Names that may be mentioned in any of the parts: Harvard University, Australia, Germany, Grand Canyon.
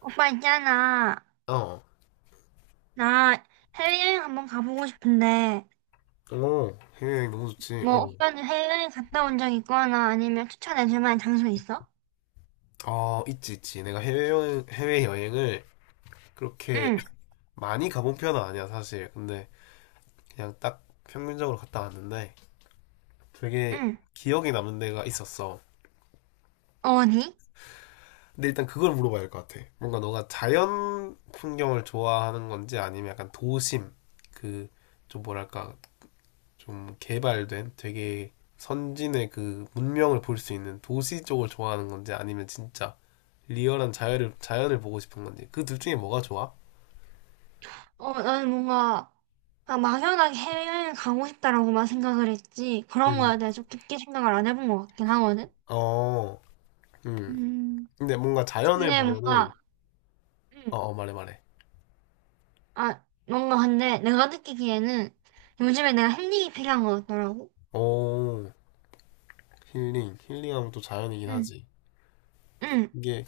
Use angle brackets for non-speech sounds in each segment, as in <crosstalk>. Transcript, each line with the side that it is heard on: right: 오빠 있잖아.
left: 어,
right: 나 해외여행 한번 가보고 싶은데,
left: 어, 해외여행 너무 좋지. 어,
right: 오빠는 해외여행 갔다 온 적 있거나 아니면 추천해줄 만한 장소 있어?
left: 어, 있지, 있지. 내가 해외여행을 그렇게
right: 응,
left: <laughs> 많이 가본 편은 아니야, 사실. 근데 그냥 딱 평균적으로 갔다 왔는데 되게
right: 응.
left: 기억에 남는 데가 있었어.
right: 어디?
left: 근데 일단 그걸 물어봐야 할 것 같아. 뭔가 너가 자연 풍경을 좋아하는 건지 아니면 약간 도심, 그, 좀 뭐랄까, 좀 개발된 되게 선진의 그 문명을 볼 수 있는 도시 쪽을 좋아하는 건지 아니면 진짜 리얼한 자연을 보고 싶은 건지 그 둘 중에 뭐가 좋아?
right: 나는 뭔가 막 막연하게 해외여행 가고 싶다라고만 생각을 했지. 그런
left: 음.
right: 거에 대해서 깊게 생각을 안 해본 것 같긴 하거든.
left: 어, 음.
right: 음,
left: 근데 뭔가 자연을
right: 근데
left: 보면은
right: 뭔가, 응,
left: 어, 어 말해 말해.
right: 아, 뭔가 근데 내가 느끼기에는 요즘에 내가 힐링이 필요한 것 같더라고.
left: 오, 힐링. 힐링하면 또 자연이긴
right: 응,
left: 하지.
right: 응,
left: 이게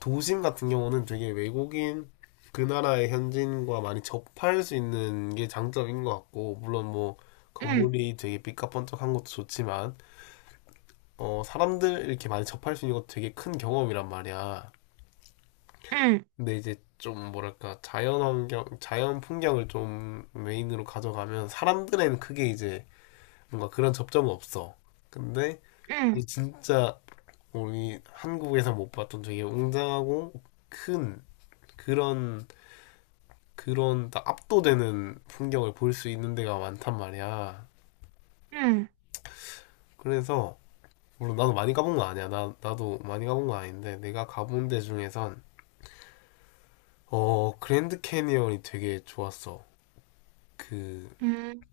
left: 도심 같은 경우는 되게 외국인 그 나라의 현지인과 많이 접할 수 있는 게 장점인 것 같고 물론 뭐
right: 응,
left: 건물이 되게 삐까뻔쩍한 것도 좋지만 어, 사람들 이렇게 많이 접할 수 있는 것도 되게 큰 경험이란 말이야.
right: 응,
left: 근데 이제 좀 뭐랄까 자연 환경, 자연 풍경을 좀 메인으로 가져가면 사람들에는 크게 이제 뭔가 그런 접점은 없어. 근데
right: 응,
left: 이게 진짜 우리 한국에서 못 봤던 되게 웅장하고 큰 그런 그런 딱 압도되는 풍경을 볼 수 있는 데가 많단 말이야.
right: 응.
left: 그래서 물론 나도 많이 가본 건 아니야. 나 나도 많이 가본 건 아닌데 내가 가본 데 중에선 어, 그랜드 캐니언이 되게 좋았어. 그,
right: 음,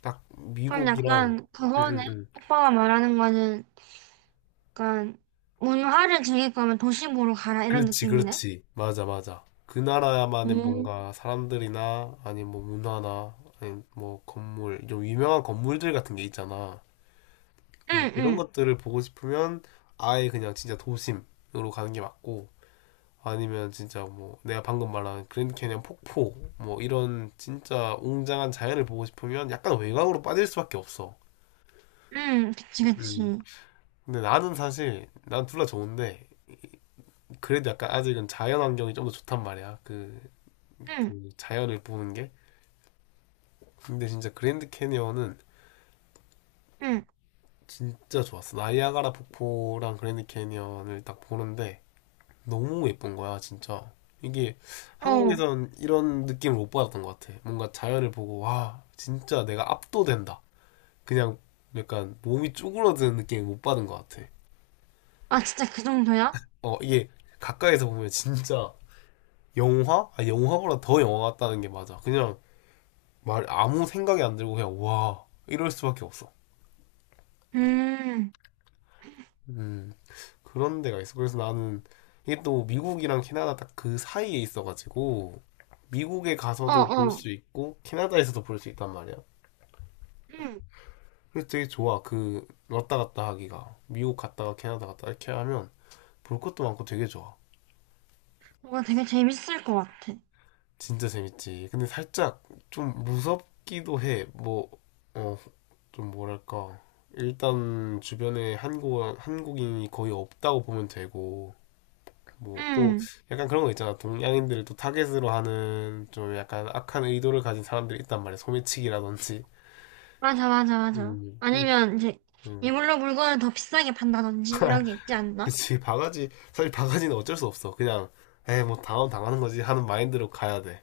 left: 딱
right: 그럼
left: 미국이랑,
right: 약간
left: 응,
right: 그거네.
left: 응, 응.
right: 오빠가 말하는 거는 약간 문화를 즐길 거면 도시부로 가라 이런
left: 그렇지,
right: 느낌이네.
left: 그렇지. 맞아, 맞아. 그 나라만의
right: 음,
left: 뭔가 사람들이나, 아니면 뭐 문화나, 아니면 뭐 건물, 좀 유명한 건물들 같은 게 있잖아. 응,
right: 응,
left: 그런
right: 응,
left: 것들을 보고 싶으면 아예 그냥 진짜 도심으로 가는 게 맞고, 아니면 진짜 뭐 내가 방금 말한 그랜드 캐니언 폭포, 뭐 이런 진짜 웅장한 자연을 보고 싶으면 약간 외곽으로 빠질 수밖에 없어.
right: 응, 그치,
left: 음.
right: 그치.
left: 근데 나는 사실 난 둘 다 좋은데 그래도 약간 아직은 자연 환경이 좀 더 좋단 말이야. 그,
right: 응,
left: 그 자연을 보는 게. 근데 진짜 그랜드 캐니언은
right: 응,
left: 진짜 좋았어. 나이아가라 폭포랑 그랜드 캐니언을 딱 보는데 너무 예쁜 거야, 진짜. 이게
right: 어.
left: 한국에선 이런 느낌을 못 받았던 것 같아. 뭔가 자연을 보고 와, 진짜 내가 압도된다. 그냥 약간 몸이 쭈그러드는 느낌을 못 받은 것 같아.
right: 아, 진짜 그 정도야?
left: 어, 이게 가까이서 보면 진짜 영화? 아, 영화보다 더 영화 같다는 게 맞아. 그냥 말 아무 생각이 안 들고 그냥 와 이럴 수밖에 없어.
right: 음,
left: 음 그런 데가 있어. 그래서 나는 이게 또 미국이랑 캐나다 딱 그 사이에 있어가지고 미국에
right: 어,
left: 가서도 볼
right: 어.
left: 수 있고 캐나다에서도 볼 수 있단 말이야.
right: 응,
left: 그래서 되게 좋아. 그 왔다 갔다 하기가 미국 갔다가 캐나다 갔다 이렇게 하면 볼 것도 많고 되게 좋아.
right: 뭔가 되게 재밌을 것 같아.
left: 진짜 재밌지. 근데 살짝 좀 무섭기도 해. 뭐, 어, 좀 뭐랄까. 일단 주변에 한국, 한국인이 거의 없다고 보면 되고, 뭐, 또
right: 응,
left: 약간 그런 거 있잖아. 동양인들을 또 타겟으로 하는 좀 약간 악한 의도를 가진 사람들이 있단 말이야. 소매치기라든지.
right: 맞아, 맞아, 맞아.
left: 음, 음,
right: 아니면 이제
left: 음.
right: 이걸로 물건을 더 비싸게 판다든지 이런 게 있지 않나?
left: 그치. 바가지, 사실 바가지는 어쩔 수 없어. 그냥, 에이, 뭐, 당하면 당하는 거지 하는 마인드로 가야 돼.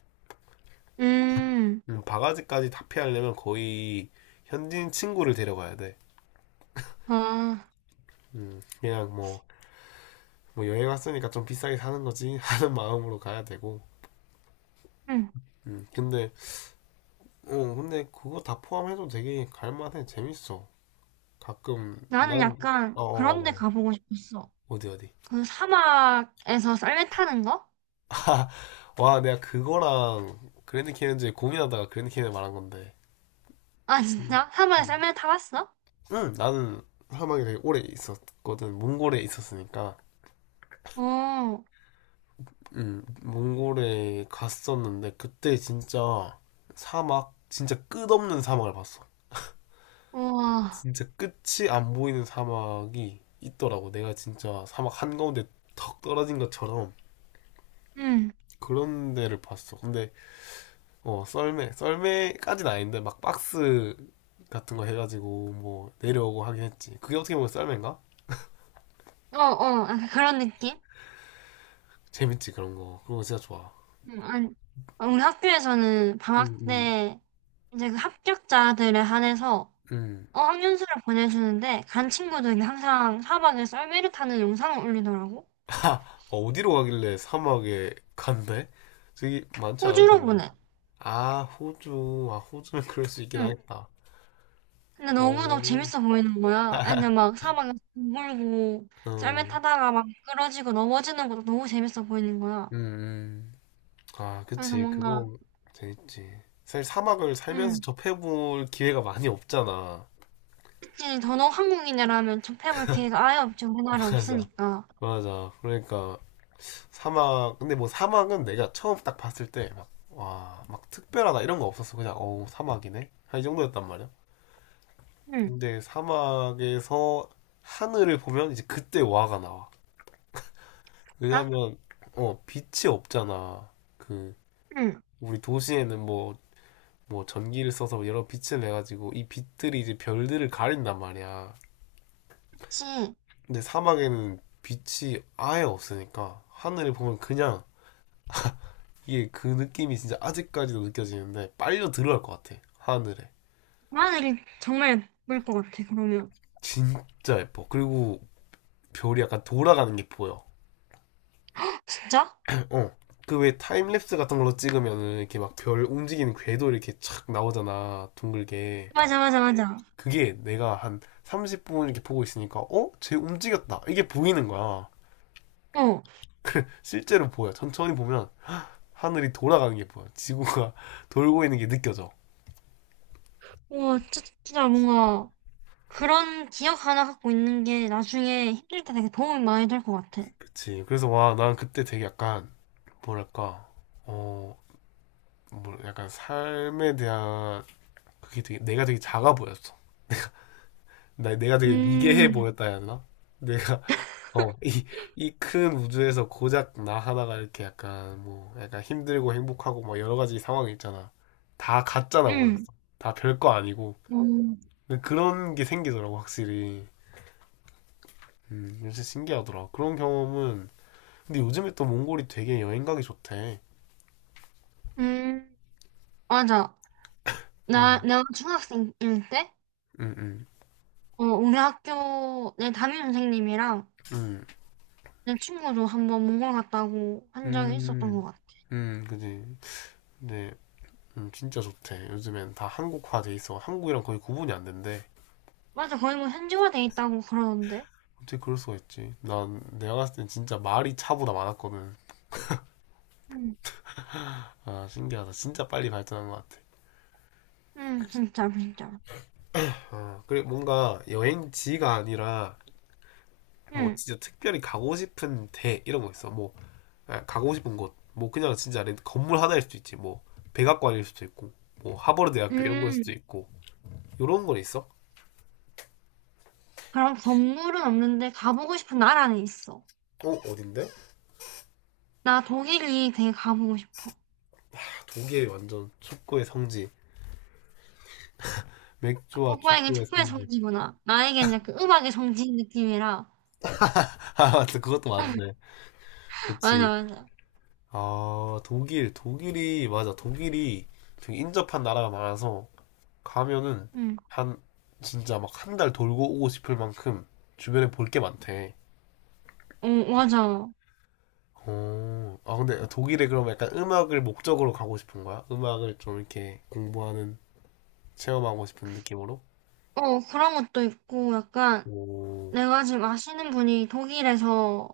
right: 음,
left: 바가지까지 다 피하려면 거의 현지인 친구를 데려가야 돼.
right: 아,
left: 그냥 뭐, 뭐 여행 왔으니까 좀 비싸게 사는 거지 <laughs> 하는 마음으로 가야 되고.
right: 응.
left: 근데, 어, 근데 그거 다 포함해도 되게 갈만해. 재밌어. 가끔, 난,
right: 나는 약간
left: 어, 어, 어,
right: 그런 데
left: 말해.
right: 가보고 싶었어.
left: 어디, 어디.
right: 그 사막에서 썰매 타는 거?
left: <laughs> 와, 내가 그거랑 그랜드 캐니언즈 고민하다가 그랜드 캐니언 말한 건데.
right: 아,
left: 음,
right: 진짜? 사막에
left: 음.
right: 썰매 타봤어?
left: 응, 나는 사막에 되게 오래 있었거든. 몽골에 있었으니까.
right: 어,
left: 몽골에 갔었는데, 그때 진짜 사막, 진짜 끝없는 사막을 봤어.
right: 우와.
left: 진짜 끝이 안 보이는 사막이 있더라고. 내가 진짜 사막 한가운데 턱 떨어진 것처럼
right: 응.
left: 그런 데를 봤어. 근데 어 썰매까지는 아닌데 막 박스 같은 거 해가지고 뭐 내려오고 하긴 했지. 그게 어떻게 보면 썰매인가?
right: 어, 어. 약간 그런 느낌?
left: 재밌지 그런 거. 그런 거 진짜 좋아.
right: 응, 아니, 우리 학교에서는
left: 음,
right: 방학
left: 음,
right: 때 이제 그 합격자들에 한해서
left: 음.
right: 어학연수를 보내주는데 간 친구들이 항상 사막에 썰매를 타는 영상을 올리더라고.
left: 어, 어디로 가길래 사막에 간대? 저기 많지 않을
right: 호주로
left: 텐데.
right: 보내.
left: 아, 호주. 아, 호주면 그럴 수 있긴
right: 응.
left: 하겠다.
right: 근데 너무너무
left: 오.
right: 재밌어 보이는 거야.
left: <laughs>
right: 애들 막 사막에서 물고 썰매
left: 음,
right: 타다가 막 미끄러지고 넘어지는 것도 너무 재밌어 보이는 거야.
left: 음, 음. 아,
right: 그래서
left: 그치.
right: 뭔가,
left: 그거 재밌지. 사실 사막을 살면서
right: 음,
left: 접해볼 기회가 많이 없잖아.
right: 이 전업 한국인이라면 접해볼 기회가 아예 없죠. 우리나라에
left: <laughs> 맞아.
right: 없으니까.
left: 맞아. 그러니까 사막, 근데 뭐 사막은 내가 처음 딱 봤을 때 막, 와, 막 특별하다 이런 거 없었어. 그냥, 어우, 사막이네? 한 이 정도였단 말이야.
right: 응
left: 근데 사막에서 하늘을 보면 이제 그때 와가 나와.
right: 나?
left: 왜냐면, 어, 빛이 없잖아. 그,
right: 응
left: 우리 도시에는 뭐, 뭐 전기를 써서 뭐 여러 빛을 내가지고 이 빛들이 이제 별들을 가린단 말이야.
right: 그치.
left: 근데 사막에는 빛이 아예 없으니까 하늘을 보면 그냥 이게 그 느낌이 진짜 아직까지도 느껴지는데 빨려 들어갈 것 같아 하늘에
right: 엄마들이 정말 예쁠 것 같아, 그러면.
left: 진짜 예뻐 그리고 별이 약간 돌아가는 게 보여
right: 진짜?
left: <laughs> 어 그 왜 타임랩스 같은 걸로 찍으면은 이렇게 막 별 움직이는 궤도 이렇게 착 나오잖아 둥글게
right: 맞아, 맞아, 맞아.
left: 그게 내가 한 30분 이렇게 보고 있으니까 어? 쟤 움직였다 이게 보이는 거야
right: 어,
left: 실제로 보여 천천히 보면 하늘이 돌아가는 게 보여 지구가 <laughs> 돌고 있는 게 느껴져
right: 와, 진짜 뭔가 그런 기억 하나 갖고 있는 게 나중에 힘들 때 되게 도움이 많이 될 것 같아.
left: 그치. 그래서 와, 난 그때 되게 약간, 뭐랄까, 어, 뭐, 약간 삶에 대한, 그게 되게, 내가 되게 작아 보였어. 나, 내가 되게 미개해
right: 음,
left: 보였다 해야 되나? 내가, <laughs> 어, 이 큰 우주에서 고작 나 하나가 이렇게 약간, 뭐, 약간 힘들고 행복하고 막 여러 가지 상황이 있잖아. 다 가짜나
right: 음,
left: 보였어. 다 별거 아니고.
right: 음,
left: 근데 그런 게 생기더라고, 확실히. 진짜 신기하더라. 그런 경험은, 근데 요즘에 또 몽골이 되게 여행 가기 좋대.
right: 음, 맞아.
left: 음.
right: 내가 중학생일 때,
left: 응, 응.
right: 어, 우리 학교 내 담임 선생님이랑
left: 음,
right: 내 친구도 한번 몽골 갔다고 한 적이 있었던 것
left: 음,
right: 같아.
left: 그지. 근데, 진짜 좋대. 요즘엔 다 한국화 돼 있어. 한국이랑 거의 구분이 안 된대.
right: 맞아, 거의 뭐 현지화돼 있다고 그러던데.
left: 어떻게 그럴 수가 있지? 난 내가 갔을 땐 진짜 말이 차보다 많았거든.
right: 응,
left: 아, 신기하다. 진짜 빨리 발전한 것 같아.
right: 응, 진짜, 진짜.
left: 아, 그리고 뭔가 여행지가 아니라, 뭐,
right: 응,
left: 진짜 특별히 가고 싶은 데, 이런 거 있어. 뭐, 아, 가고 싶은 곳. 뭐, 그냥 진짜 렌- 건물 하나일 수도 있지. 뭐, 백악관일 수도 있고, 뭐, 하버드 대학교 이런 거일 수도
right: 음.
left: 있고. 요런 건 있어?
right: 그럼 건물은 없는데 가보고 싶은 나라는 있어.
left: 어, 어딘데?
right: 나 독일이 되게 가보고 싶어.
left: 독일 완전 축구의 성지. 맥주와
right: 오빠에겐
left: 축구의
right: 축구의
left: 성지.
right: 성지구나. 나에겐 약간 음악의 성지인 느낌이라.
left: <laughs> 아, 맞다. 그것도 맞네.
right: <laughs> 맞아,
left: 그치.
right: 맞아.
left: 아, 독일. 독일이, 맞아. 독일이 되게 인접한 나라가 많아서 가면은
right: 응,
left: 한, 진짜 막 한 달 돌고 오고 싶을 만큼 주변에 볼 게 많대.
right: 어, 맞아. 어,
left: 어, 아, 근데 독일에 그럼 약간 음악을 목적으로 가고 싶은 거야? 음악을 좀 이렇게 공부하는, 체험하고 싶은 느낌으로?
right: 그런 것도 있고, 약간
left: 오,
right: 내가 지금 아시는 분이 독일에서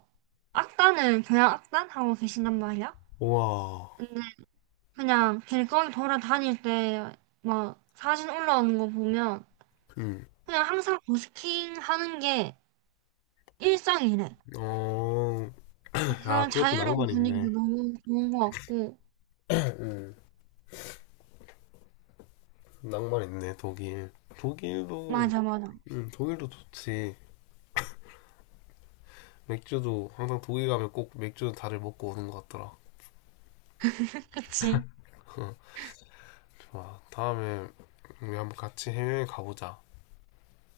right: 악단을, 교향 악단 하고 계신단 말이야.
left: 우와.
right: 그냥 길거리 돌아다닐 때 막 사진 올라오는 거 보면
left: 음,
right: 그냥 항상 버스킹 하는 게 일상이래.
left: 어, 아,
right: 그런
left: 그것도
right: 자유로운
left: 낭만
right: 분위기도
left: 있네.
right: 너무 좋은 것 같고.
left: 음, 낭만 있네, 독일. 독일도,
right: 맞아, 맞아.
left: 독일도 좋지. 맥주도 항상 독일 가면 꼭 맥주 다들 먹고 오는 것 같더라.
right: 그치?
left: <laughs> 좋아. 다음에 우리 한번 같이 해외 가보자.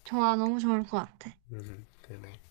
right: 좋아, 너무 좋을 것 같아.
left: 그래.